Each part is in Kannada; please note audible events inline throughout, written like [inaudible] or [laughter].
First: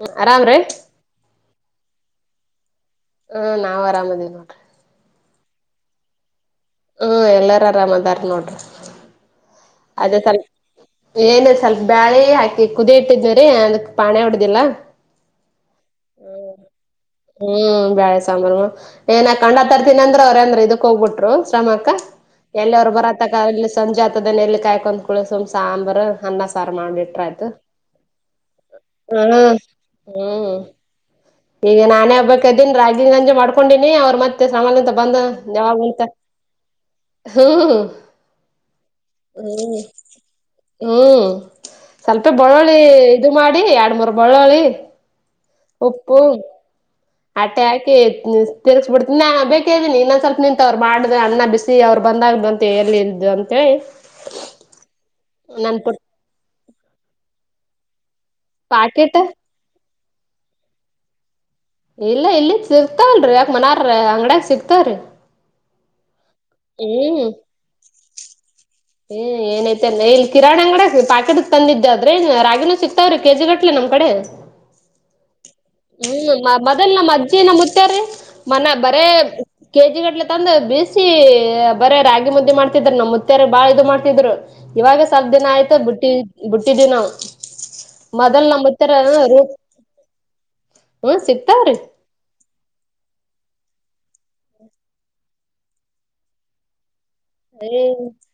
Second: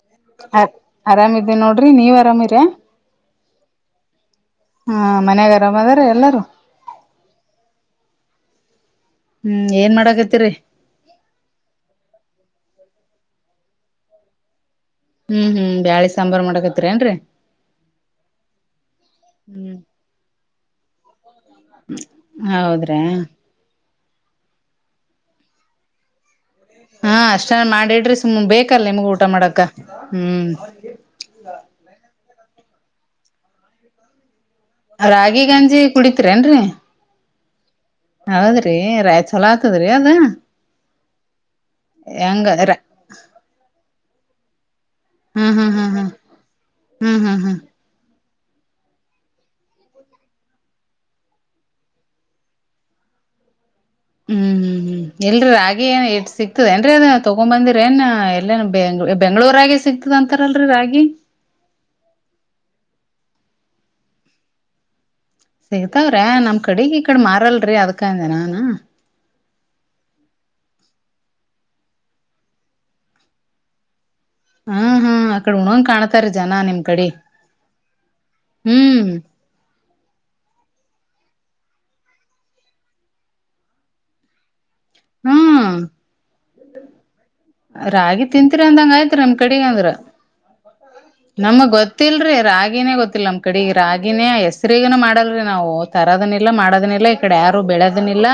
ಹ್ಮ್ ಆರಾಮ್ರೀ ಅದೇ ನೋಡ್ರಿ ನೀವ್ ಆಮಿರಾ ಹ್ಮ್ ನಾವ್ ಆರಾಮದಿವಿ ನೋಡ್ರಿ ಹಾ ಮನ್ಯಾಗ ಆರಾಮ ಅದಾರ ಎಲ್ಲಾರೂ ಹ್ಮ್ ಎಲ್ಲಾರ ಆರಾಮದಾರ ನೋಡ್ರಿ ಹ್ಮ್ ಏನ್ ಅದೇ [inaudible] ಸ್ವಲ್ಪ ಮಾಡಕತ್ತರಿ ಏನು ಸ್ವಲ್ಪ ಬ್ಯಾಳೆ ಹಾಕ ಕುದಿ ಇಟ್ಟಿದರಿ ಅದಕ್ ಪಾಣೆ ಹೊಡುದಿಲ್ಲಾ ಹ್ಮ್ ಹ್ಮ್ ಬ್ಯಾಳಿ ಸಾಂಬಾರ್ ಮಾಡಕತ್ರಿ ಏನ್ರರಿ ಹ್ಮ್ ಬ್ಯಾಳೆ ಸಾಂಬಾರು ಏನ ಕಂಡಾತ ಹ್ಮ್ ಇರ್ತನಿ ಅಂದ್ರ ಅವ್ರೇಂದ್ರ ಇದು ಹೋಗ್ಬಿಟ್ರು ಶ್ರಮಕ್ಕ ಎಲ್ಲಿ ಅವರು ಹೌದ್ರಾ ಬರತ ಅಲ್ಲಿ ಸಂಜಾತದ ಎಲ್ಲಿ ಕಾಯ್ಕೊಂಡ್ ಕುಳಡು ಸಾಂಬಾರಾರ್ ಅನ್ನ ಸಾರ ಹಾ ಮಾಡಿಟ್ರೇ ಆಯ್ತು ಅಷ್ಟ ಮಾಡಿಡ್ರಿ ಸುಮ್ ಬೇಕಲ್ಲ ನಿಮ್ಗ [inaudible] ಊಟ ಹ್ಮ್ ಮಾಡಕ ಹ್ಮ್ ಈಗ ನಾನೇ ಒಬ್ಬಾಕಿ ಅದಿನಿ ರಾಗಿ ಗಂಜಿ ಮಾಡ್ಕೊಂಡಿನಿ ಅವ್ರರು ಮತ್ತೆ ರಾಗಿ ಗಂಜಿ [unintelligible] ಕುಡಿತರೇನ್ರರಿ ಹ್ಮ್ ಹೌದ್ರಿ ರಾ ಚಲೋ ಹ್ಮ್ ಆತದ್ರಿ ಅದ [inaudible] ಹ್ಮ್ ಸ್ವಲ್ಪ ಹೆಂಗ ಬೆಳ್ಳೋಳಿ ಇದು ಮಾಡಿ ಎರಡ್ ಮೂರ್ ಬೆಳ್ಳುಳ್ಳಿ ಹ್ಮ್ ಹ್ಮ್ ಹ್ಮ್ ಹ್ಮ್ ಹ್ಮ್ ಹ್ಮ್ ಹ್ಮ್ ಹ್ಮ್ ಅಷ್ಟೇ ಹಾಕಿ ತಿರ್ಗಸ್ ಬಿಡ್ತಿ ಬೇಕೇ ಇದ್ದಿನಿ ಇನ್ನೊಂದ ಸ್ವಲ್ಪ ನಿಂತವ್ರು ಮಾಡ್ದ ಅನ್ನ ಬಿಸಿ ಅವ್ರು ಬಂದಾಗ ಬಂತ ಎಲ್ಲಿ [unintelligible] ಹ್ಮ್ ಹ್ಮ್ ಹ್ಮ್ ನನ್ ಇಲ್ರಿ ಪುಟ್ ಏನ್ ಇಟ್ಟು ಸಿಕ್ತದ ಏನ್ರಿ ಅದ ತೊಗೊ ಬಂದಿರ ಏನ್ ಅಲ್ಲೇ ಪಾಕೆಟ್ ಬೆಂಗಳೂರಾಗ ಸಿಗ್ತದ ಅಂತಾರಲ್ರರಿ ರಾಗಿ ಇಲ್ಲ ಇಲ್ಲಿಂದ ಸಿಗ್ತಾವಲ್ರಿ ಯಾಕ ಮನಾರ ಅಂಗ್ಡಿಯಾಗ ಸಿಗ್ತಾವ್ರೀ ಸಿಗ್ತಾವ್ರೆ ನಮ್ ಕಡೆಗ್ ಈ ಕಡೆ ಮಾರಲ್ರಿ ಅದ್ಕಂದ ನಾನ ಹ್ಮ್ ಏನೈತೆಲ್ಲ ಇಲ್ಲಿ ಕಿರಣ ಅಂಗಡಿ ಪಾಕೆಟ್ ತಂದಿದ್ದ ಆದ್ರೆ ರಾಗಿನೂ ಸಿಕ್ತಾವ್ರೀ ಕೆಜಿ ಗಟ್ಲೆ ನಮ್ಮ ಕಡೆ ಹಾ ಹಾ ಆ [unintelligible] ಹ್ಮ್ ಮೊದಲ್ ನಮ್ಮ ಅಜ್ಜಿ ನ ಮತ್ಯ್ರೀ ಮನ ಬರೇ ಹ್ಮ್ ಕೆಜಿ ಗಟ್ಲೆ ತಂದು ಬೀಸಿ ಬರೆ ರಾಗಿ ಮುದ್ದೆ ಮಾಡ್ತಿದ್ರ ನಮ್ಮ್ ಮುುತ್ತಾರ ಬಾಳ ಇದು ಮಾಡ್ತಿದ್ರು ಇವಾಗ ಸ್ವಲ್ಪ ದಿನ ಹ್ಮ್ ಆಯ್ತಾ ಬುಟ್ಟಿದ್ವಿ ನಾವು ರಾಗಿ ಮೊದಲ್ ನಮ್ ತಿಂತೀರಿ ಮುತ್ಯಾರ ಅಂದಂಗ ಆಯ್ತ್ರಿ ನಮ್ ರು ಕಡೆಗಂದ್ರ ಹ್ಮ್ [inaudible] ನಮಗ್ ಸಿಗ್ತಾವ್ರಿ. ಗೊತ್ತಲ್ರಿ ರಾಗಿನೇ ಗೊತ್ತಿಲ್ಲ ನಮ್ ಕಡೆ ರಾಗಿನೇ ಹೆಸರಿಗನ ಮಾಡಲ್್ರೀ ನಾವು ತರೋದನಿಲ್ಲ ಮಾಡದನಿಲ್ಲ ಈ ಕಡೆ ಯಾರು ಏ ಬೆಳೆದನಿಲ್ಲ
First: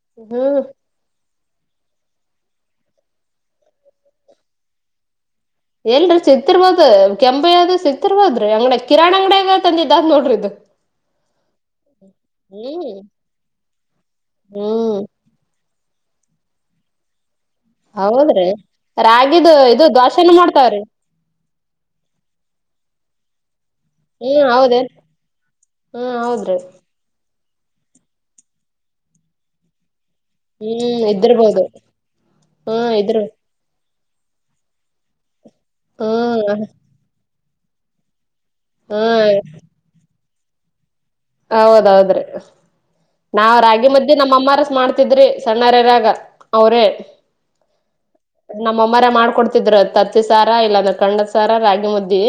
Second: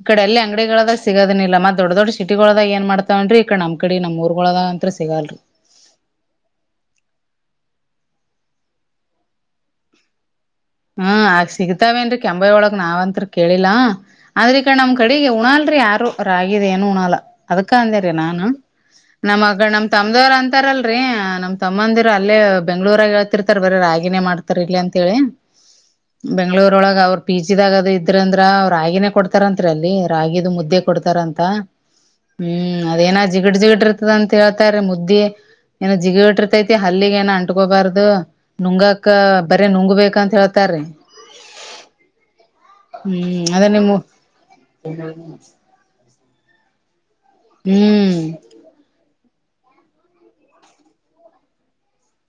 ಇ ಕಡೆ ಎಲ್ಲಿ ಹ್ಮ್ ಅಂಗಡಿಗಳಲ್ಲ ಸಿಗದಿಲ್ಲ ಇಲ್ಲತ್ತತ್ ದೊಡ್ ದೊಡ್ಡ ಸಿಟಿಗಳಳದ ಏ ಮಾಡ್ತವನ್ರಿ ಈ ಕಡ ನಮ್ಮ ಕಡೆ ನಮ ಊರ್ಗಳಳದ ಅಂತ್ ಸಿಗಲ್ರಿ ಎಲ್ರರಿ ಸಿತ್ತಿರ್ಬೋದು ಕೆಂಪ ಯ್ದ ಸಿತ್ತಿರ್ಬೋದ್ರಿ ಅಂಗ್ಡ ಕಿರಣಾಣ್ ಅಂಗಡಡಿಗಂದಿದ್ದ್ ನೋಡ್ರಿ ಇದು ಹ್ಮ ಆಗ ಸಿಗ್ತಾವೇನ್ರಿ ಕೆಂಬೈ ಒಳಗ್ ಹ್ಮ್ ನಾವ್ಂತತ್ ಕೇಳಿಲ್ಲಾ ಆದ್ರಿ ಕ ನಮ್ ಹ್ಮ್ ಕಡೆಗೆ ಉಣಲ್ರಿ ಯಾರ ರಾಗಿದಏನು ಉಣಾಲ ಅದಕ್ಕ ಅಂದೇಾರ ನಾನು ಹೌದ್ರಿ. ರಾಗಿದು ನಮ್ಗ ಇದು ನಮ್ ತಮದವ್ರ ದ್ವಾಸೆನು ಮಾಡ್ತಾವ್ರಿ ಅಂತಾರಲ್ರಿ ನಮ್ ತಮ್ಮಂದಿರ ಅಲ್ಲೇ ಬೆಂಗ್ಳೂರಾಗ ಹೇಳ್ತಿರ್ತಿ ಬರ ರಾಗಿಿನೇ ಹ್ಮ್ ಮಾಡ್ತಾರ ಇಲ್ಲಿ ಹೌದೇನ್ ಅಂತೇಳಿ ಹ್ಮ್ ಹೌದ್ರಿ ಬೆಂಗಳೂರ ಒಳಗೆ ಅವ ಪಿ ಜಿದಾಗ ಅದು ಇದ್ರಂದ್ರ ಅವ್ರ ಆಗಿನೇ ಕೊಡ್ತಾರತ್ರಿ ಅಲ್ಲಿ ರಾಗಿದು ಮುದ್ದೆ ಹ್ಮ್ ಕೊಡ್ತಾರ ಅಂತ ಇದ್ದಿರ್ಬೋದು. ಹಾ ಹ್ಮ್ ಇದ್ರ ಅದೇನ ಜಿಗತ್ ಜಿಗಟ್ ಅಂತ ಹೇಳ್ತಾರೆ ಮುದ್ದ ಏನ್ ಜಿಗಿ ಹ್ಮ್ ಬಿಟ್ಟಿರ್ತೈತಿ ಅಲ್ಲಿಗ್ ಏನೋ ಅಂಟಕೋಬಾರ್ದು ಹಾ ನುಂಗಕ ಬರ ನುಂಗ ಬೇಕಂತ ಹೇಳ್ತಾರೀ ಹೌದೌದ್ರಿ ಹ್ಮ್ ನಾವ್ ಅದೇ ರಾಗಿ ನಿಮ್ಮ ಮಧ್ಯ್ದೆ ನಮ್ಮ ಅಮ್ಮಾರಸ ಮಾಡ್ತಿದ್ರಿ ಸಣ್ಣಾರರಾಗ ಅವರೇ ಹ್ಮ್ ನಮ್ಮಮ್ಮರ ಮಾಡ್ಕೊಡ್ತ ಿದ್ರ ತತ್ತಿ ಸಾರ ಇಲ್ಲಾಂದ್ರೆ ಕಣಂಡದ ಸಾರ ರಾಗಿ ಮುದ್ದಿ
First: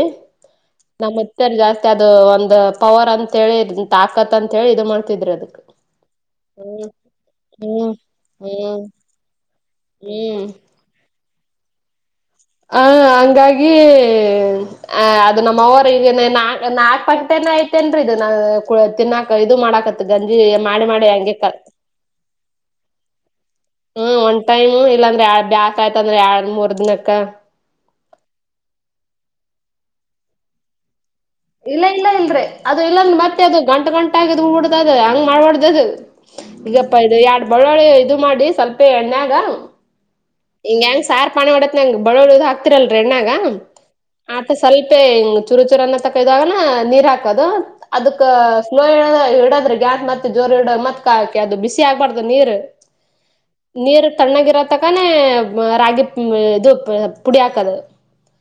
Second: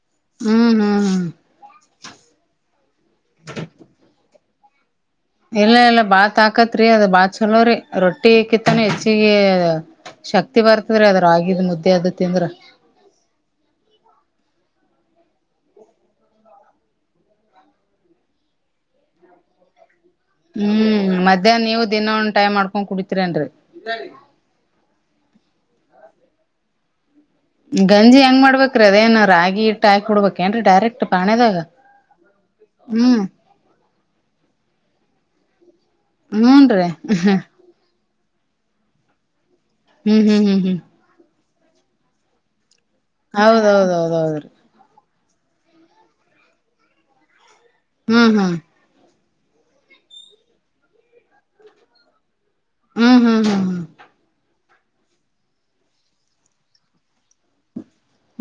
ಹ್ಮ್ ಹ್ಮ್ ಹ್ಮ್ ನಮ್ಮತ್ತೆಲ್ಲಿ ಜಾಸ್ತಿ ಮತ್ತ ಅದು ಒಂದ್ ಪವರ್ ಅಂತ ಹೇಳಿ ತಾಕತ್ ಅಂತ ಹೇಳಿ ಇದು ಮಾಡ ಇಲ್ಲ ಇಲ್ಲ ಬಾತ್ ಹಾಕತ್ರಿ ಅದ ಬಾತ್ ಚಲೋ್ರಿ ಹ್ಮ್ ರೊಟ್ಟಿ ಕಿತ್ತಾನ ಹ್ಮ್ ಹೆಚ್ಚಿಗೆ ಹ್ಮ್ ಶಕ್ತಿ ಬರ್ತದ್ರೀ ಅದ್ರಾಗಿದ್ ಮುದ್ದೆ ಅದ ಹ ಹಂಗಾಗಿ ಅ ಅದು ನಮ್ಮ ಅವರು ಈಗ ನಾ ನಾಲ್ಕಕ್ ಪಂಗಟನ ಐತೆೇನ್ರರಿ ಇದು ನಾ ತಿನ್ನಾಕ ಇದು ಮಾಡಕ ಹ್ಮ್ ಮಧ್ಯಾಹ್ ನೀವ ದಿನ ಒ್ ಟೈಮ್ ಮಾಡ್ಕೊಂಡ್ ಕುಡತಿೀರಿನ್ರರಿ ಹ್ಮ್ ಒಂದ್ ಟೈಮ್ ಇಲ್ಲಾಂದ್ರೆ ಎ ಬ್ಯಾಸ್ ಆಯ್ತ ಅಂದ್ರೆ ಎರ ಮೂರ್ ದಿನಕ್ಕ ಗಂಜಿ ಹೆಂಗ ಮಾಡ್ಬೇಕ್ರ ಅದೇನ ರಾಗಿ ಇಟ್ಟ ಹಾಕಿಡ್ಬೇಕೇಏನ್ೀ ಡೈರೆಕ್ಟ್ ಪಾಣೆದಾಗ ಇಲ್ಲ ಇಲ್ಲ ಇಲ್ ಅದು ಇಲ್ಲಾಂದ ಹ್ಮ್ ಮತ್ತೆ ಅದು ಗಂಟ ಗಂಟಗ ಹಬಡ್ದದ ಹಂಗ್ ಮಾಡ್ಬಾರಡ್ದದು ಹೂನ್ರಿ ಈಗಪ್ಪ ಇ ಎರಡು ಹ್ಮ್ ಬಳ್ಳಳಿ ಇದು ಮಾಡಿ ಸ್ವಲ್ಪೇ ಎಣ್ಣ್ಯಾಗ ಹ್ಮ್ ಹ್ಮ್ ಹ್ಮ್ ಹ್ಮ್ ಪಿ ಮಾಡಡತ್ಂಗ ಬಳಳದು ಹಾಕ್ತಿರಲ್ರಿ ಎಣ್ಣಾಗ ಆ ಹೌದೌದೌದೌದ್ರಿ ಸ್ಲ್ಪ ಚೂರು ಚೂರ ತಾಗ ನೀರ್ ಹಾಕದು ಹ್ಮ್ ಹ್ಮ್ ಅದಕ್ಫ ಇಡ್ರ ಗ್ಯಾಸ್ತ್ತೆ ಜೋರ್ ಇಡೋ ಮತ್ ಕಾಕ ಅದು ಬಿಸಿ ಆಗ್ಬಾರ್ದು ನೀರ್ ಹ್ಮ್ ಹ್ಮ್ ಹ್ಮ್ ಹ್ಮ್ ನೀರ್ ತಣ್ಣಗಿರೋತಕ್ಕಾನ ರಾಗಿಿ ಇದು ಪುಡಿಯಕದು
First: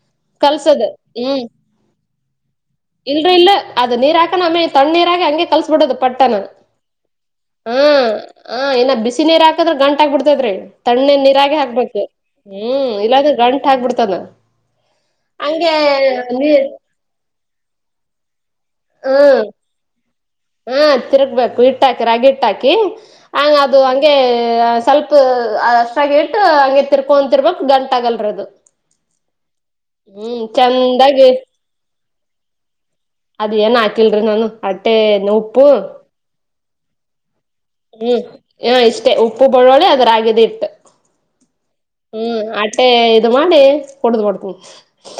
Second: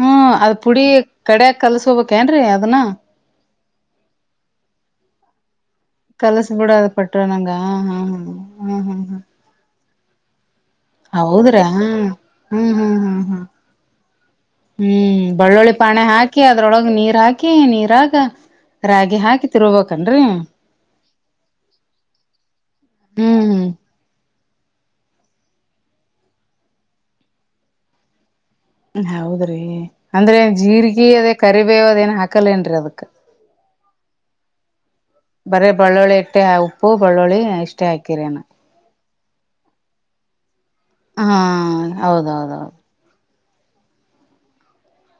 ಹ್ಮ್ ಅದ್ ಕಲ್ಸದ ಪುಡಿ ಹ್ಮ್ ಕಡ್ಯಾಗ ಕಲ್ಸ್ಕೋಬೇಕೇನ್ರಿ ಅದನ್ನ ಇಲ್ರಿ ಇಲ್ಲ ಅದು ನೀರ್ ಹಾಕಣ ಆಮೇ ತಣ್ಣ ನೀರ ಆ ಹಂ ಕಸ ಪಟ್ಟ ಕಲಸ್ಬಿಡದ ಪಟ್ರ ನಂಗ ಹ್ಮ್ ಹ್ಮ್ ಹ್ಮ್ ಹ ಹ್ಮ್ ಬಿಸ ಹ್ಮ್ ನೀರು ಹಾಕ್ರ ಗಂ ಬಿಡ್ತದ್ರೆ ತಣ್ಣ ಹ್ಮ ಹ್ಮ್ ಹ್ಮ್ ಹ್ಮ್ ಹ್ಮ್ ಗಂಟ್ ಆಗ್ಬಿಡ್ತದ ಹ್ಮ್ ಬೆಳ್ಳುಳ್ಳಿ ಹಂಗೆ ಪಾಣೆ ಹಾಕಿ ನೀರ್ ಅದ್ರೊಳಗ್ ನೀರ್ ಹಾಕಿ ನೀರಾಗ ರಾಗಿ ಹ್ಮ್ ಹಾಕಿ ತಿರ್ಬೇಕ ಹಾ ತಿರ್ಗ್ಬೇಕು ಹಿಟ್ಟ ಹಾಕಿ ರಾಗಿ ಹಟ್ಟ ಹಾಕಿ ಹ್ಮ್ ಹಂಗ ಅದು ಹ್ಮ್ ಹಗೆ ಸ್ವಲ್ಪ ಅಷ್ಟಾಗಿ ಇಟ್ಟು ಹಗೆ ತಿರ್ಕೊಂತರ್ಬಕ್ ಗಂಟ ಆಗಲ್ರ ಅದು ಹೌದ್ರಿ ಅಂದ್ರೆ ಹ್ಮ್ ಜೀರ್ಗಿ ಚಂದಾಗಿ ಅದೇ ಕರಿಬೇವ ಅದೇನ್ ಹಾಕಲ್ಲೇನ್ರರಿ ಅದಕ್ ಅದ್ ಏನ್ ಹಾಕಿಲ್ರಿ ನಾನು ಅಟ್ಟೆ ಉಪ್ಪು ಬರೇ ಬಳ್ಳುಳ್ಳಿ ಎಟ್ಟೆ ಉಪ್ಪು ಬಳ್ಳುಳಿ ಹ್ಮ್ ಹ ಇಷ್ಟೇ ಉಪ್ಪು ಬಳ್ಳೋಳಿ ಅದ್ರಾಗದ ಇಟ್ಟು ಹಾ ಹೌದೌದೌದು ಇದು ಮಾಡಿ ಕುಡುದ್ಬಡ್ತ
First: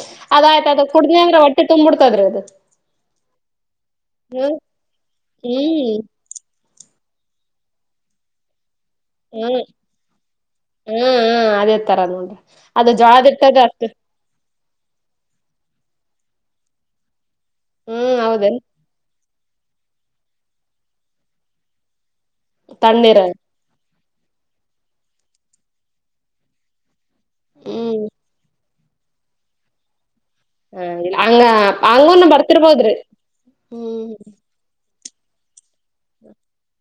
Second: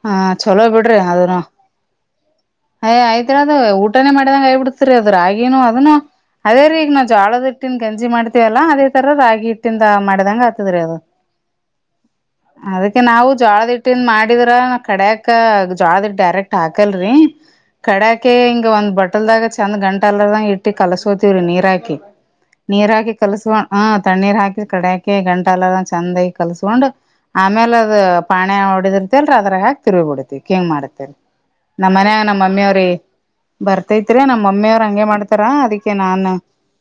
ಹಾ ಅದ ಚಲೋ ಆಯ್ತ ಅದ ಬಿಡ್ರಿ ಕುಡನ ಅಂದ್ರೆ ಅದನು ಒಟ್ಟಿ ತುಂಬ್ಬಿಡ್ತದ್ರಿ ಅದು ಅಯ್ ಆಯ್ತ್ರಿ ಅದ್ ಊಟನೇ ಹ್ಮ ಮಾಡಿದಂಗ ಆಯ ಬಿಡ್ತರಿ ಅದ್ ರಾಗಿನನು ಅದನ್ನು ಹ್ಮ್ ಅದೇ ರೀ ನಾವು ಜಾಳದೊಟ್ಟನ್ ಗಂಜಿ ಮಾಡ್ತೀವಲ್ಲ ಅದೇ ರಾಗಿ ಹ್ಮ್ ಹಿಟ್ಟಿಂದ ಮಾಡಿದಂಗ ಆತದ್ರೀ ಅದು ಹ್ಮ ಹ್ಮ್ ಹಾ ಹಾ ಅದೇ ತರ ನೋಡ್ರಿ ಅದು ಅದಕ್ಕೆ ಜ್ವಾಳದ್ ನಾವು ಹಿಟ್ಟದು ಜೋಳದ ಅಷ್ಟ ಹಿಟ್ಟ ನ್ ಮಾಡಿದ್ರ ಕಡ್ಯಾಕ ಜೋಳದ ಹಿಟ್ಟು ಡೈರೆಕ್ಟ್ ಹಾಕಲ್ರಿ ಹ್ಮ್ ಕಡ್ಯಾಕೆ ಹೌದೇನ್ ಹಿಂಗ ಒಂದ್ ಬಟಲ್ದಾಗ ಚಂದ್ ಗಂಟೆ ಅಲ್ಲದ ಇಟ್ಟಿ ಕಲಸೋತವ್ರೀ ನೀರ್ ಹಾಕಿ ನೀರ್ ಹಾಕಿ ತಣ್ಣೀರ ಕಲಸ್ಕೊಂಡ ಹಾ ತಣ್ಣೀರ್ ಹಾಕಿ ಕಡ್ಯಾಕಿ ಗಂಟಾಲ ಚೆಂದಾಗಿ ಕಲ್ಸ್ಕೊಂಡ್ ಆಮೇಲೆ ಅದ ಹ್ಮ್ ಪಾನೇ ಹೊಡ್ಕೊಂಡ ರ್ ಅದ್ರ ಹಾಕೀ ತಿರುಗೋಡು ರಿ ಹ ಹೆಂಗ್ ಹಾ ಮಾಡತ ಹಂಗ ನಮ್ಮ ಮನಯ ಹಂಗುನು ನಮ್ಮಮ್ಮಿ ಅವ್ರ ಬರ್ತಿರ್ಬೋದ್ರಿ ಹ್ಮ್ ಬರ್ತೈತ್ರಿ ನಮ್ಮ ಮಮ್ಮಿ ಅವ್ರ ಹಂಗೆ ಮಾಡ ನತರ ಅದಕ್ಕೆ ನಾನು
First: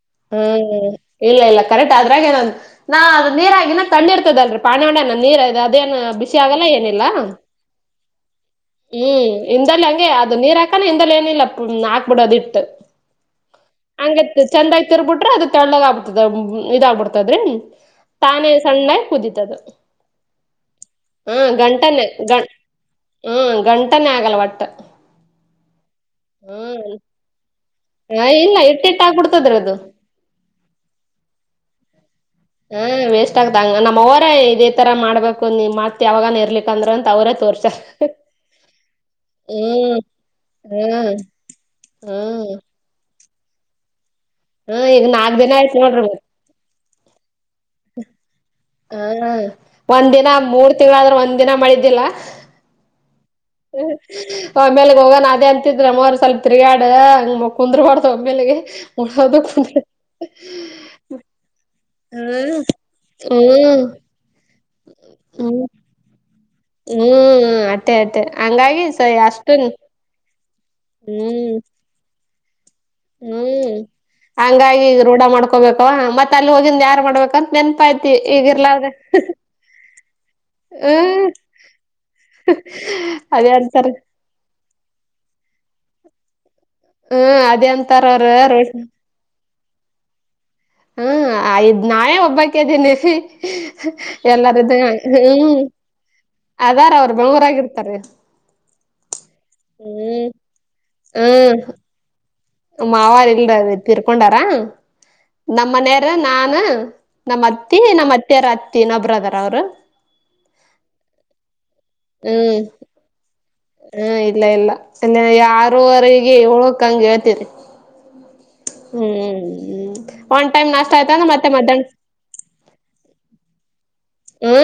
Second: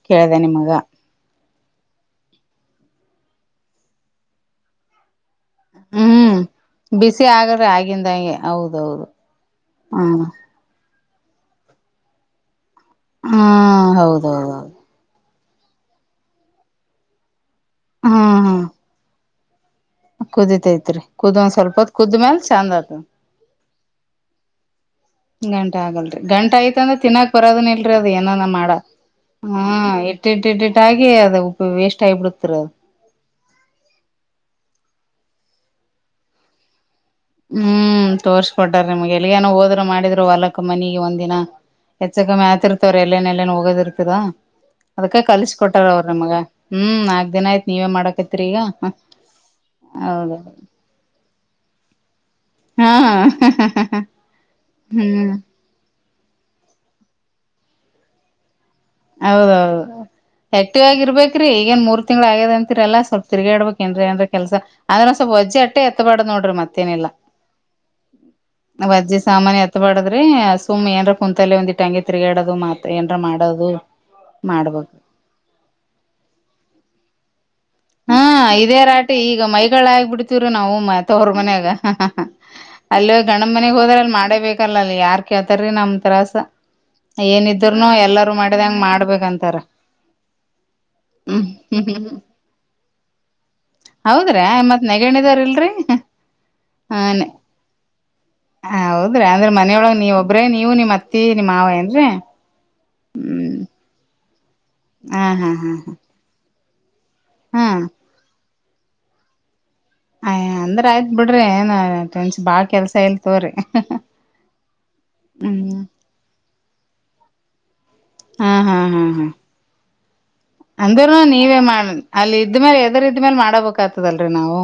ಕೇಳ್ದ ನಿಮಗ ಹ್ಮ್ ಇಲ್ಲ ಇಲ್ಲ ಕರೆಕ್ಟ್ ಅದ್ರಾಗ ಏನೊಂದು ನಾ ಅದು ನೀರ ಹಾಕಿ ತಣ್ಣ ಇರ್ತದಲ್ರಿ ಪಾನೇ ಹೊಡ್ಯನ ನೀರ್ ಅದೇ ಬಿಸಿ ಹ್ಮ್ ಆಗಲ್ಲ ಏನಿಲ್ಲ ಬಿಸಿ ಆಗಲ್ರಿ ಆಗಿಂದಾಗೆ ಹೌದೌದು ಹ್ಮಲ್ಲಿ ಹಗೆ ಹ್ಮ ಅದು ನೀರ್ ಹಾಕ ಏನಿಲ್ಲ ಹಾಕ್ಬಿಡೋದ ಇಟ್ಟು ಹ್ಮ ಹೌದೌದೌದು ಬಿಟ್ರೆ ಅದು ತೆಳ್ಳಗ ಆಗ್ಬತದ ಇದಾಗ್ಬಿಡ್ತದ್ರಿ ಹಾ ತಾನೆ ಹಾ ಸಣ್ಣಾಗಿ ಕುದಿತದ ಕುದಿತೈತ್ರಿ ಕುದ ಹ್ಮ್ ಒಂದ್ ಸ್ವಲ್ಪತ್ ಗಂಟನೆ ಕುದ್ದು ಮ್ಯಾಲ ಗಂ~ ಚೆಂದ್ ಆತ್ದರಿ ಹ್ಮ್ ಗಂಟನೆೇ ಆಗಲ್ ಒಟ್ಟ ಗಂಟ ಆಗಲ್ರಿ ಗಂಟ ಹ್ಮ್ ಆಯ್ತಂದ್ರೆ ತಿನ್ನಾಕ್ ಬರೋದನು ಇಲ್ಲರಿ ಅದು ಆ ಏನೋ ನಾ ಇಲ್ಲ ಮಾಡ ಇಟ್ಟ್ ಇಟ್ಟ್ ಆಗ್ಬಿಡ್ತದ್ರಿ ಹ ಅದು ಇಟ್ಟ ಇಟ್ಟ ಇಟ್ಟ ಇಟ್ಟಗಿ ಅದ ಉ ವೇಸ್ಟ್ ಆಗಿಬಿಡುತ್ತ ಹ ವೇಸ್ಟ್ ಆಗ್ದಂಗ ನಮ್ಮವರ ಇದೇ ತರ ಮಾಡ್ಬೇಕು ನೀ ಮಾಡ್ತಿ ಯಾವಾಗಾನ ಇರ್ಲಿಕ್ ಅಂದ್ರ ಹ್ಮ್ ತೋರ್ಸ್ಕೊಟಾರ ನಿಮ್ಗೆ ಎಲ್ಲಿಗನ ಹೋದರು ಹ್ಮ್ ಮಾಡಿದ್ರು ಹೊಲಕ್ ಮನಿಗ್ ಹ್ಮ್ ಒಂದ ದಿನ ಹೆಚ್ ಕಮ್ ಹ್ಮ್ ಆತಿರ್ತವ್ರ ಎಲ್ಲೇನ್ ಎಲ್ಲೇನ್ ಹೋಗೋದಿರ್ತರ ಹ್ಮ್ ಈಗ ಅದಕ್ಕ ನಾಕ್ ಕಲಸಿ ದಿನಾ ಕೋಟಳ ಅವರು ನಮಗ ಹ್ಮ್ ನಾಕ್ ದಿನ ಆಯ್ತು ಹ ಒಂದ ದಿನ ಹೌದ ಮೂರ್ ತಿಂಗಳಾದ್ರೆ ಒಂದ್ ದಿನ ಮಾಡಿದಿಲ್ ಹಾಂ ಆಮೇಲೆ ಹೋಗಣ ಅದೇ ಅಂತಿದ್ರೆ ನಮ್ಮವರ ಸ್ವಲ್ಪ ತಿರ್ಗಾಡ ಹಂಗ ಕುಂದರು ಮಾಡ್ದ ಒಮೇಲೆಗೆ ಉನಡು ಕುಂದ ಆಕ್ಟಿವ್ಗಿರ್ಬೇಕ್ರಿ ಈ ಏನ್ ಮೂರ್ ತಿಂಗಳ ಆಗ್ಯದ ಹ್ಮ್ ಅಂತೀರಲ್ಲ ಸ್ವಲ್ಪ ಹ್ಮ್ ತಿಗಾಡ್ಬೇಕೇನ್ರಿ ಅಂದ್ರೆ ಏನರ್ ಏನರ್ ಕೆಲಸ ಅ್ರಂದ ಸ್ಲ್ಪ ಹ್ಮ್ ಒಜಟೆ ಎತ್ತಬಾರದ ನೋಡ ಮತ್ತೇನಿಲ್ಲ ಹ್ಮ್ ಅಟ್ಟೆ ಅಟ್ಟೆ ಹಂಗಾಗಿ ಸ ವಜ್ಜೆ ಸಾಮಾನ ಅಷ್ಟನ್ ಎತ್ತಬಾರದ ರಿ ಸುಮ್ ಏನ್ರ ಕುಂತಲೆ ಹ್ಮ್ ವಂದಿಟ್ ತಿರುಗಾಡೋದು ಮಾತ್ರ ಏನರ ಮಾಡೋದು ಹ್ಮ್ ಹಂಗಾಗಿ ಮಾಡ್ಬೇಕು ರೂಢ ಮಾಡ್ಕೊಬೇಕ ಮತ್ತ ಅಲ್ಲಿ ಹೋಗಂದು ಯಾರ ಮಾಡ್ಬೇಕ ಹಾ ಇದೇ ರಾಟಿ ಈಗ ಮೈಗಳ ಆಗ್ಬಿಡ್ತಿವ್ರಿ ನಾವು ಮತ್ತು ಹ್ಮ್ ತವರು ಮನ್ಯಾಗ ಅಲ್ಲೇ ಗಂಡನ ಅದೇ ಮನೆಗ್ ಅಂತಾರ ಹೋದ್ರ ಅಲ್ಲಿ ಮಾಡೇಬೇಕಲ್ಲ ಅಲ್ಲಿ ಯಾರ್ ಕೇಳ್ತಾರೀ ನಮ್ ತ್ರಾಸ ಹ್ಮ್ ಅದೇ ಏನಿದ್ರನು ಅಂತಾರ ಎಲ್ಲಾರೂ ಅವ್ರ ಮಾಡಿದ್ ರೋಡ್ ಹಂಗ ಮಾಡ್ಬೇಕಂತಾರ ಹ್ಮ್ ಹ್ಮ್ ಹ್ಮ ನಾವೇ ಹ್ಮ್ ಒಬ್ಬಕೀ ಹೌದ್ರಾ ಎಲ್ಲಾರ್ದು ಹ್ಮ ಹ ಹ ಹೌದ್ರಿ ಅಂದ್ರೆ ಮನೆಯೊಳಗ್ ನೀವ ಹ್ಮ್ ಒಬ್ರೇ ನೀವು ನಿಮ್ಮ ಮತ್ತಿ ನಿಮ್ಮ ಮಾವ ಏನ್ರೀ ಮಾವಾರ ಇಲ್ರಿ ತಿರ್ಕೊಂಡಾರ ಹಾ ಹಾ ಹಾ ನಮ್ಮನೆಯರ ನಾನ ನಮ್ಮ್ ಹಾ ಅತ್ತಿ ನಮ್ಮ್ ಅತ್ತಿಯರ ಅತ್ತಿ ಇನ್ನೊಬ್ಬ್ರ ಅದರ ಅವ್ರು ಅಯ ಅಂದ್ರ ಆಯ್ತ್ ಬಿಡ್ರಿ ಏನ್ನ ಬಾಲ ಕೆಲ್ಸ ಇಲ್ಲತೊಗೊರಿ ಹಾ ಇಲ್ಲ ಇಲ್ಲ ಅಲ್ಲಿ ಆರುವರೆ ಏಳುಕ ಹಂಗ ಏಳ್ತೀನಿ ಹಾ ಹಾ ಹಾ ಹಾ ಒನ್ ಟೈಮ್ ನಾಷ್ಟ ಆಯ್ತ ಅಂದ್ರನು ಅಂದ್ರೆ ಮತ್ತೆ ನೀವೇ ಮಧ್ಯಾಹ್ನ ಮಾಡ ಅಲ್ಲಿ ಇದ್ಮೇಲೆ ಎದರು ಮೇಲೆ ಮಾಡಬೇಕು ಹ್ಮ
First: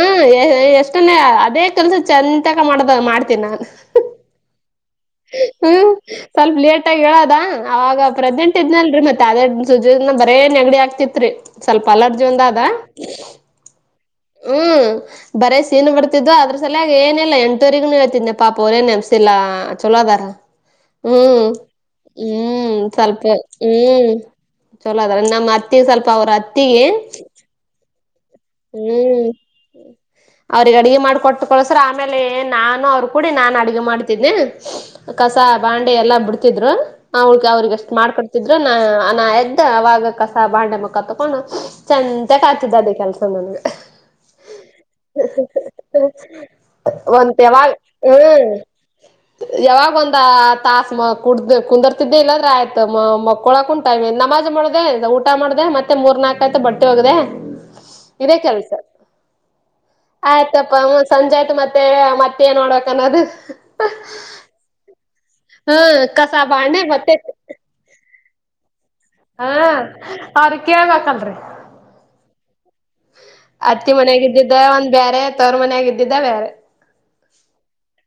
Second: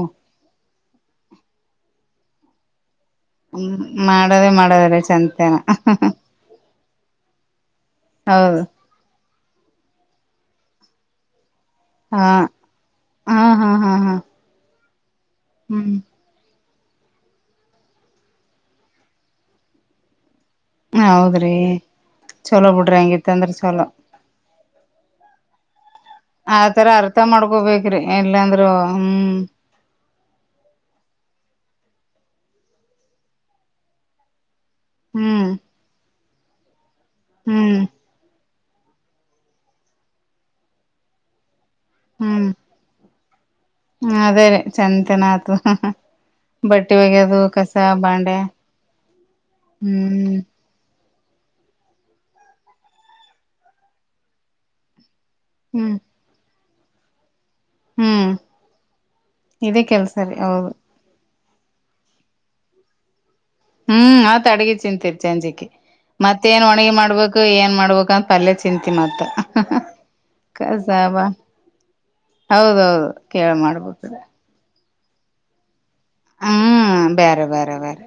ಎಷ್ಟನ್ನ ಅದೇ ಕೆಲ್ಸ ಸಂಜಿತನಕ ಮಾಡದ ಹ್ಮ ಮಾಡದೇ ಮಾಡದ ಹ್ಮ ಸ್ವಲ್ಪ ಲೇಟ್ ಆಗಿ ಏಳದ ಅವಾಗ ಪ್ರೆಗ್ನೆಂಟ್ ಹೌದು ಇದ್ನಲ್ರಿ ಮತ್ತೆ ತ್ತೆ ಅದೇ ಸುಜನ ಬರೇ ನೆಗಡಿ ಆಗ್ತಿತ್ರಿ ಸ್ವಲ್ಪ ಅಲರ್ಜಿ ಹಾ ಒಂದ ಅದ ಹಾ ಹಾ ಹಾ ಹಾ ಹ್ಮ್ ಬರೇ ಸೀನ್ ಹ್ಮ್ ಬರ್ತಿದ್ದ್ ಅದ್ರ ಸಲಯಾಗಿ ಏನೆಲ್ಲ ಎಂಟವರಿಗೂ ಹೇಳ್ತಿದ್ದೆ ಪಾಪ ಅವರೇನ್ ನೆನ್ಸಿಲ್ಲಾ ಚಲೋದಾರ ಹ್ಮ್ ಹೌದ್ರಿ ಚಲೋ ಹ್ಮ್ ಬಿಡ್ರಿ ಸ್ವಲ್ಪ ಹಂಗಿತ್ತಂದ್ರ ಚಲೋ ಹ್ಮ್ ಚೊಲೋ ಅದ್ರ ನಮ್ಮ ಅತ್ತಿ ಸ್ವಲ್ಪ ಅವ್ರ ಅತ್ತಿಗೆ ಆತರ ಅರ್ಥ ಮಾಡ್ಕೋಬೇಕ್ರಿ ಇಲ್ಲಾಂದ್ರರು ಹ್ಮ್ ಅವ್ರಗ ಅಡ್ಗೆ ಮಾಡ್ಕೊಟ್ಟು ಕಳಸ ಆಮೇಲೆ ನಾನು ಅವರು ಕೂಡಿ ನಾನು ಅಡುಗೆ ಮಾಡ್ತಿದ್ದನನೆ ಕಸ ಹ್ಮ್ ಬಾಂಡೆ ಎಲ್ಲಾ ಬಿಡ್ತ ಅವಳಿಗೆ ಅವ್ರಿಗೆ ಹ್ಮ್ ಎಷ್ಟ್ ಮಾಡ್ಕಡ್ತಿದವಿ ನ ನ ಎದ್ದ ಅವಾಗ ಕಸ ಬಂಡೆ ಮುಕ್ಕ ತಕೊಂಡು ಚಂದ ತಕತಿದ್ದ ಅದೇ ಕೆಲಸ ಹ್ಮ ಅದೇ ರೇ ಚಂತೆನಾತು ಬಟ್ಟಿ ಒಂತ ಬಗ ಯಾವಾಗ ಕಸ ಭಾಂಡೆ ಹ್ಮ್ ಯಾವಾಗ ಬಂದ ತಾಸ ಮ ಕುಡ್ದ ಕುಂದರ್ತಿದ್ದೆ ಇಲ್ಲದ್ರ ಆಯ್ತತ್ ಮಕ್ಕಳಕನ್ ಟೈಮ ನಮಾಜ್ ಮಾಡ್ದ ಮಾಡ್ದ ಹ್ಮ್ ಮತ್ತೆ ಮೂರ್ ನಾಲ್ಕ್ ಆಯ್ತು ಬಟ್ಟೆ ಹೋಗದೆ ಹ್ಮ್ ಇದೇ ಕೇಳಿ ಸರ್ ಇದೇ ಕೆಲ್ಸ ರೀ ಹೌದು ಆಯ್ತಪ್ಪ ಸಂಜೆ ಆಯ್ತ ಮತ್ತೆ ಮತ್ತೆ ಏನ್ ನೋಡ್ಬೇಕ ಅನ್ನೋದು ಹ್ಮ್ ಆತ್ ಅಡ್ಗಿ ತಿಂತರ್ ಚಂಜಿಿಕಿ ಹ್ಮ ಕಸ ಮತ್ತೇಏನ್ ಬಾಂಡೆ ಒಣಗಿ ಮತ್ತೆ ಮಾಡ್ಬೇಕು ಏನ್ ಮಾಡ್ಬೇಕು ಅಂತ ಪಲ್ಯ ಚಿಂತಿ ಮಾತ್ರ ಹಾ ಅವ್ರ ಕಸಬ ಹೌದು ಹೌದೌದು ಕೇಳ ಮಾಡ್ಬಟ್ಟಿದೆ ಬೇರೆ ತರ್ ಮನೆ ಆಗಿದ್ದ ಹ್ಮ್ ಬೇಾರೆ ಬೇರೆ ಬೇರೆ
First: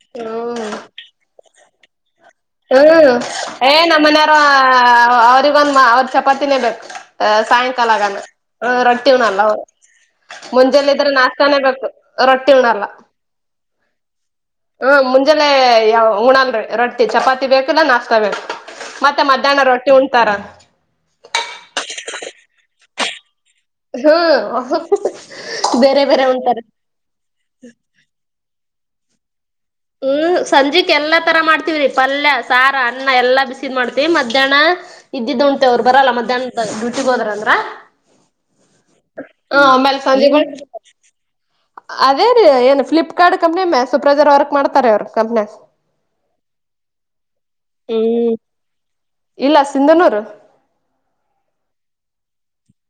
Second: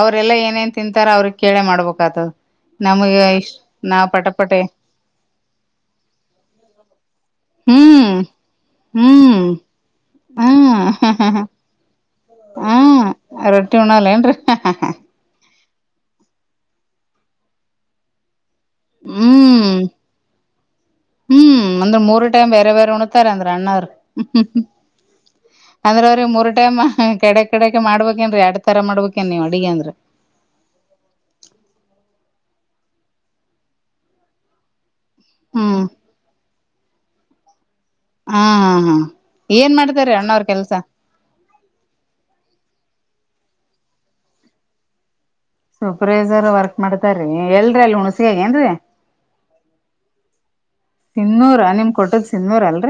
ಅವ್ರೆಲ್ಲಾ ಹ್ಮ್ ಏನೇನ್ ತಿಂತಾರ ಅವ್ರಿಗೆ ಕೇಳೇ ಮಾಡ್ಬೇಕದ ಹ್ಮ್ ಏ ನಮ್ಮ್ ಮನಯಾರ ಪಟೆ ಅವ್ರಿಗೊಂದ ಅವ್ರ ಚಪಾತಿನೇ ಬಕ್ ಹ್ಮ್ ಸಾಯಂಕಾಲಗಾನ ರೊಟ್ಟಿನ ಅಲ್ಲ ಹ್ಮ್ ಹಾ ಮುಂಜೆಲ್ಲ ಇದ್ರೆ ನಾಷ್ಟತಾನೇ ಬೇಕು ರೊಟ್ಟಿ ಉಣಲ್ಲ ಹಾ ರೊಟ್ಟಿ ಉಣಲ್ಲ ಏನ್ರರಿ ಹ್ಮ ಮುಂಜೆಲ್ಲೆ ಯಾವ ಉಣಲ್ರಿ ರೊಟ್ಟಿ ಚಪಾತಿ ಬೇಕು ಇಲ್ಲಾ ನಾಸ್ತಾ ಬೇಕು ಮತ್ತೆ ಮಧ್ಯಾಹ್ನ ಹ್ಮ್ ರೊಟ್ಟಿ ಉಣತಾರ ಅಣ್ಣ್ರ ಬೇರೆ ಅಂದ್ರ ಅವ್ರೀ ಬೇರೆ ಮೂರ್ ಉಣ್ತಾರ ಟೈಮ್ ಕೆಡೆ ಕಡೆಕ ಮಾಡ್ಬೇಕೇನ್್ರೀ ಎಡ್ತರ ಮಾಡ್ಬೇಕು ಹ್ಮ್ ಸಂಜೆಕ್ ಎಲ್ಲಾ ತರ ಮಾಡ್ತವ್ರಿ ಪಲ್ಯ ಸಾರ ಅನ್ನ ಎಲ್ಲಾ ಬಿಸಿದ್ ಮಾಡ್ತೀವಿ ಮಧ್ಯಾಹ್ನ ಇದ್ದಿದ್ದ ಉಂತೆವ್ರು ಹ್ಮ್ ಬರಲ್ಲ ಮಧ್ಯಾಹ್ನ ಗ ಹೋದ್ರ ಅಂದ್ರ ಹಾ ಹಾ ಹಾ ಹ ಏನ್ ಆಮೇಲೆ ಮಾಡ್ತಾರ ಸಂಜೆ ಅಣ್ಣವ್ರ ಕೆಲ್ಸ ಅದೇ ರೀ ಏನು ಫ್ಲಿಪ್ಕಾರ್ ಕಂಪ್ನಿಮ್ಮೆ ಸುಪ್ರೈಜರ್ ವರ್ಕ್ ಮಾಡ್ತಾರೆ ಅವ್ರು ಸೂಪರ್ವೈಸರ್ ವರ್ಕ್ ಮಾಡ್ತಾರೀ ಎಲ್ರಿ ಅಲ್ ಹುಣ್ಸಗ ಹ್ಮ್ ಏನ್ರೀ ಇಲ್ಲ ಸಿಂಧನೂರು ಮ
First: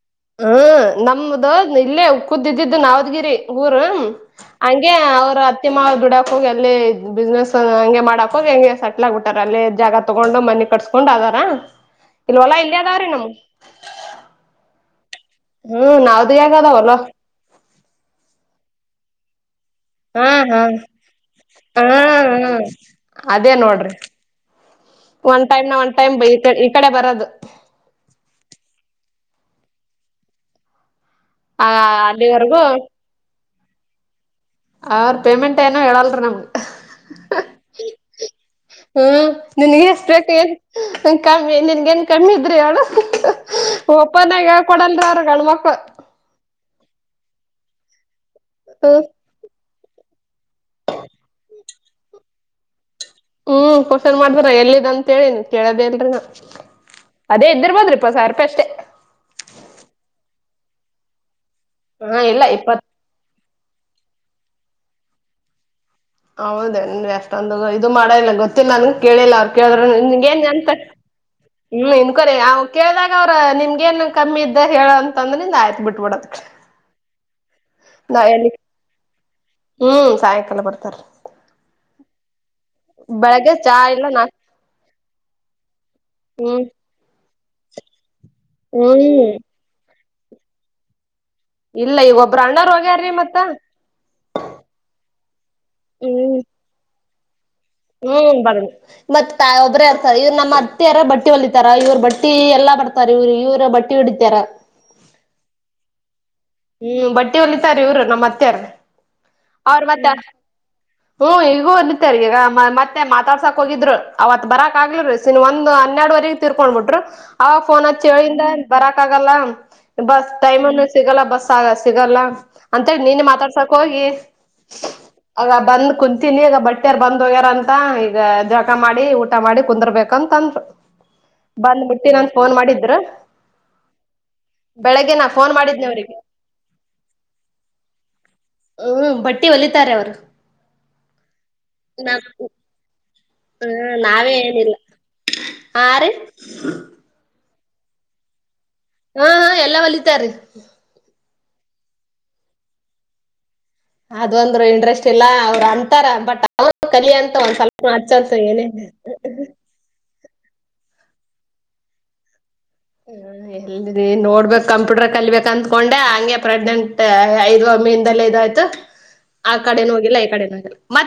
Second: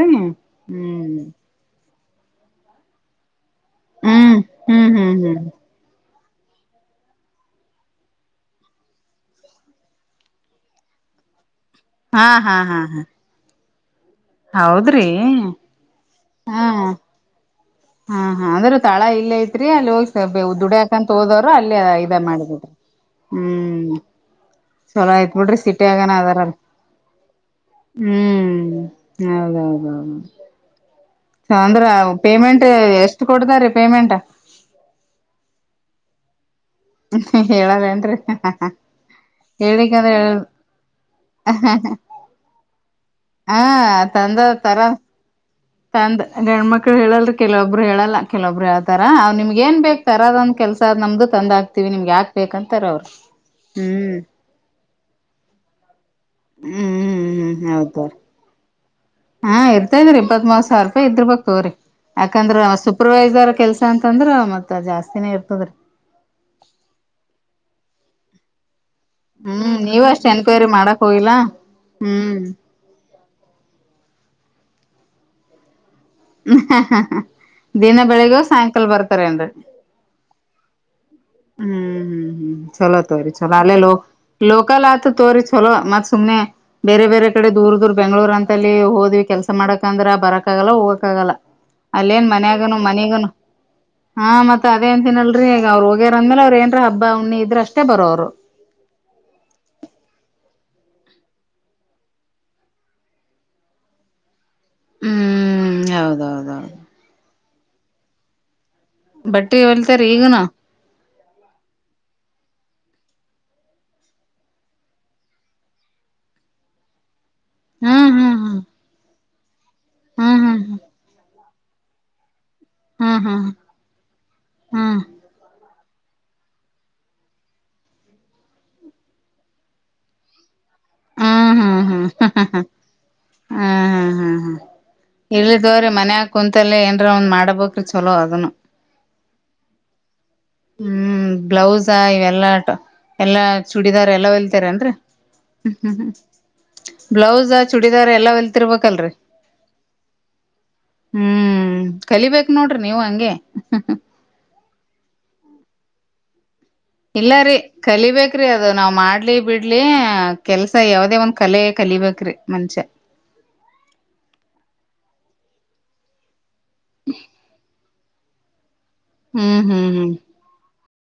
ಹ್ಮ್ ನಮ್ದ ಇಲ್ಲೇ ಕುದಿದ್ದಿದ್ದು ನವದ್ಗಿರಿ ಊರ ಹ್ಮ್ ಹ್ಮ್ ಹಂಗೆ ಹ್ಮ್ ಅವ್ರ ಹ್ಮ್ ಅತ್ತೆ ಮಾವ ದುಡ ಿ ಅಲ್ಲಿ ಬಿಸ್ನೆಸ್ ಹಂಗೆ ಮಾಡಕ ಹೋಗಿ ಹಂಗೆ ಸೆಟ್ಲ್ ಆಗ್ಬಿಟ್ಟಾರ ಅಲ್ಲಿ ಜಾಗ ತಗೊಂಡು ಮನಿ ಕಟ್ಸ್ಕೊಂಡು ಅದ ಹಾ ಇಲ್ ಹೊಲಾ ಇಲ್ಲಿ ಅದಾವ್ರೀ ನಮ್ಗೆ ಹೌದು ಹ್ಮ್ ನಾವ್ದ ಯಗ ಅದಾವಲ್ಲ ಹಾ ಹಾ ಅಂದ್ರೂ ತಾಳ ಇಲ್ಲ ಇತ ರಿ ಅಲ್ಲಿ ಹಾ ಹೋಗಿ ಹಾ ದುಡಕಂತ ಹೋದವರು ಅಲ್ಲಿ ಹಾ ಇದ ಹಾ ಮಾಡಿದಿಡ್ರಿ ಅದೇ ನೋಡ್ರಿ ಹ್ಮ್ ಚಲೋ ಆಯ್ತ್ ಒಂದ್ ಬಿಡ್ರಿ ಟೈಮ್ ನ ಸಿಟಿ ಒಂದ್ ಆಗನ ಟೈಮ್ ಅದಾರಲ್ ಈ ಕಡೆ ಬರೋದು ಹ್ಮ್ ಹೌದೌದೌದು ಆ ಅಂದ್ರ ಅಲ್ಲಿವರೆಗೂ ಪೇಮೆಂಟ್ ಎಷ್ಟು ಕೊಡದಾ ರೀ ಪೇಮೆಂಟ್ಟ ಅವ್ರ ಪೇಮೆಂಟ್ ಏನೋ ಹೇಳಲ್ರಿ ನಮ್ಗ ಹೇಳದೇನ್ರಿ ಹ್ಮ ನಿನ್ಗೆ ಎಷ್ಟ ಹೇಳಿಕಂದ್ರ ಹೇಳ ಬೇಕು ನ್ ಕಮ್ಮಿ ನಿನ್ಗ ನ್ ಕಮ್ಮಿ ಇದ್ರಿ ಅವಳ ಹಾ ತಂದ ತರ ಅವ್ರ ಗಂಡ್ಮಕ್ಳು ತಂದ ಗಣ್ಮ ಮಕ್ಕಳ ಹೇಳಲ್ರು ಕೆಲವೊಬ್ಬರು ಹೇಳಲ್ಲ ಕೆಲೊಬ್ಬರು ಹೇಳ್ತಾರ ಅವ್ ನಿಮ್ಗೆ ಏನ್ ಬೇಕ ತರದೊಂದ್ ಕೆಸದ ನಮ್ದು ತಂದ ಆತಿ ವಿ ನಿಮ್ಗೆ ಯಾಕ್ ಬೇಕ ಅಂತಾರೆ ಅವರು ಹ್ಮ್ ಕೋಷನ್ ಮಾಡ್ದ್ರ ಎಲ್ಲ್ಂತೇಳಿ ನೀ ಕೇಳದೇ ಇಲ್ರಿನ ಹ್ಮ್ ಹ್ಮ್ ಹ್ಮ್ ಹೌದ್ರೀ ರೂಪಾಯಿ ಅಷ್ಟೇ ಹಾ ಇರ್ತಾದ್ರರಿ ಇಪ್ಪತ್ ಮಾಸ ಸಾವಿ ರೂಪಾಯಿ ಇದ್ಬೇಕ್ ತವ್ರರಿ ಹಾ ಇಲ್ಲ ಯಾಕಂದ್ರ ಇಪ್ಪತ್ ಸೂಪರ್ವೈಸರ್ ಕೆಲ್ಸ ಅಂತಂದ್ರ ಮತ್ ಜಾಸ್ತಿನೇ ಇರ್ತದ್ರೀ ಹೌದೇನ್ರಿ ಅಷ್ಟೊಂದು ಇದು ಮಾಡ ಇಲ್ಲ ಗೊತ್ತಿಲ್ಲ ನನ್ಗೆ ಕೇಳಿಲ್ಲ ಅವ್ರು ಹ್ಮ್ ಕೇಳಿದ್ರ ನೀವು ನಿನ್ ಅಷ್ಟ್ ಏನ್ ಎನ್ಕ್ವೈರಿ ಅಂತ ಮಾಡಕ್ ಹೋಗಿಲ್ಲ ಇಲ್ಲ ಇನ್ ಕೊನೆ ಹ್ಮ್ ಅವ ಕೇಳ್ದಾಗ ಅವ್ರ ನಿಮ್ಗ ಏನ್ ಕಮ್ಮಿ ಇದ್ದ ಹೇಳಂತಂದ್ರೆಂದ ಆಯ್ತ್ ಬಿಟ್ಟಿ ದಿನ ನಾ ಬೆಳಿಗೂ ಎಲ್ಲಿ ಸಾಯಂಕಾಲ ಬರ್ತ ಹ್ಮ್ ಸಾಯಕಾಲ ಬರ್ತಾರ ಹ್ಮ್ ಹ್ಮ್ ಹ್ಮ್ ಚಲೋ ತೋರಿ ಬೆಳಗ್ಗೆ ಚಲೋ ಚಾ ಅಲ್ಲೋ ಇಲ್ಲ ನಾ ಲೋಕಲ್ ಆತ ತೋರಿ ಚಲೋ ಮತ್ತ ಸುಮ್ನೆ ಹ್ಮ್ ಬೇರೆ ಬೇರೆ ಕಡೆ ದೂರ ದೂರ್ ಬೆಂಗ್ಗಳೂರ್ ಅಂತಲ್ಲಿ ಹೋದ್ವಿ ಹ್ಮ್ ಕೆಲಸ ಮಾಡಕಂದ್ರ ಬರಕ್ಕಾಗಲ್ಲ ಹೋಗಕ್ಕಾಗಲ್ಲ ಇಲ್ಲ ಈಗ ಅಲ್ಲೇನ್ ಒಬ್ಬ್ರ ಅಣ್ಣಾರ್ ಮನ್ಯಾಗನು ಹೋಗ್ಯಾರ್ರಿ ಮನಿಗನು ಮತ್ತ ಹ ಮತ್ತತ್ ಅದೇ ಅಂತನಲ್ರರಿ ಈಗ ಅವ್ರ ಹ್ಮ್ ಅಂದೇ ಅವ್ರ ಏನ್ ಹಬ್ ಹುಣಿ ಇದ್ರಷ್ಟ ಹ್ಮ್ ಬಣ ಮತ್ ಒಬ್ರೇ ಇರ್ತಾರೆ ಇವ್ರು ನಮ್ಮ ಹತಾರ ಬಟ್ಟಿ ಹೊಲಿತಾರ ಇವ್ರ ಬಟ್ಟಿ ಎಲ್ಲಾ ಬರ್ತಾರ ಇವ್ರು ಇವ್ ಬಟ್ಟಿ ಹಿಡಿತಾರ ಹೌದ ಹೌದು ಹ್ಮ್ ಬಟ್ಟಿ ಹೊಲಿತಾರ ಇವ್ರು ನಮ್ಮ್ ಅತ್ತೆರ್ ಬಟ್ಟಿ ಅವ್ರ ಮೆ ಹೊಲ್ತಾರ ಈಗನು ಹ್ಮ ಈಗೂ ಬಂದತ್ತಾರ ಈಗ ಮತ್ತ ಮತ್ತೆ ಮಾತಾಡ್ಸಾಕ್ ಹೋಗಿದ್ರು ಅವತ್ ಬರಾಕ್ ಆಗ್ಲಲ್ರೀ ಸನ್ ಒಂದ್ ಹನ್ನೆರಡವರೆಗ ತಿೀರ್ಕೊಂಡ್ ಬಿಟ್ರು ಅವ ಫೋನ್ ಹತ್ ಹ್ಮ್ ಹ್ಮ್ ಹೇಳಿಂದ ಬರಕ್ ಆಗಲ್ಲ ಬಸ್ ಹ್ಮ್ ಟೈಮ್ ಅನ್ನು ಹ್ಮ್ ಸಿಗಲ್ಲ ಬಸ್ ಸಿಗಲ್ಲ ಅಂತಿ ನೀನು ಹ್ಮ್ ಹ್ಮ್ ಹ್ಮ್ ಮಾತಾಡ್ಸಕ್ ಹೋಗಿ ಹ್ಮ್ ಆ ಬಂದ ಕುಂತೀಿನಿ ಈಗ ಬಟ್ಟ್ಯಾರ್ ಬಂದ್ ಹೋಗ್ಯಾರಂತ ಈಗ ಜಾಗ ಮಾಡಿ ಊಟ ಮಾಡಿ ಕುಂದರ್ಬೇಕಂತಂದರು ಹ್ಮ್ ಹ್ಮ್ ಬಂದ್ಬಿಡ್ತೀ ಹ್ಮ್ ನನ್ ಹ್ಮ್ ಫೋನ್ ಹ್ಮ್ ಮಾಡಿದ್ರ ಇರ್ಲಿದೋರಿ ಮನ್ಯ ಕುಂತಲ್ಲ ಏನ್ರ ಒಂದ್ ಮಾಡ್ಬ್ರಿ ಚಲೋ ಅದನು ಹ್ಮ್ ಬಟ್ಟಿ ಹೊಲಿತಾರೆ ಅವ್ರು ಹ್ಮ್ ಬ್ಲೌಸಾ ನಾ ಇವೆಲ್ಲಾಟ ಹ್ಮ್ ಚೂಡಿದಾರ್ ಎಲ್ಲಾ ನಾವೇ ಹೊಲ್ತಾರೆ ಏನಿಲ್ಲ ಅಂದ್ರೆ ಹ್ಮ್ ಹಾ ಹ್ಮ್ ರೀ ಹ್ಮ್ ಬ್ಲೌಸ್ ಚೂಡಿದಾರ್ ಎಲ್ಲಾಲ್ತ ಹಾ ಹಾ ಎಲ್ಲಾ ಒಲಿತಾರೀ ಹ್ಮ್ ಕಲಿಬೇಕ್ ನೋಡ್ರಿ ನೀವು ಹಂಗೆ ಅದ್ ಒಂದ್ರು ಇಂಟ್ರೆಸ್ಟ್ ಇಲ್ಲ ಅವ್ರು ಅಂತಾರ ಬಟ್ ಅವ್ರು ಕಲಿ ಇಲ್ಲ ಅಂತ ರೀ ಒಂದ್ ಸ್ವಲ್ಪ ಹಚ್ಚಂತ ಕಲಿಬೇಕ್ರಿ ಏನೇ ಅದು ನಾವ್ ಮಾಡ್ಲಿ ಬಿಡ್ಲಿ ಕೆಲ್ಸ ಯಾವದೇ ಒಂದ್ ಕಲೆ ಕಲಿಬೇಕ್ರೀ ಹ ಎಲ್ರಿ ನೋಡ್ಬಕ್ ಕಂಪ್ಯೂಟರ್ ಕಲಿಬೇಕಕ್ ಅಂದತ್ಕೊಂಡೆ ಹಂಗೆ ಪ್ರೆಗ್ನೆಂಟ್ ಐದು ಮೇಿಂದಲೇ ಇದಯ್ತು ಆ ಹ್ಮ್ ಕಡೊ ಹ್ಮ್ ಹ್ಮ್ ಹೋಗಿಲ್ಲ ಈ ಕಡೆನ ಹೋಗಿಲ್ಲ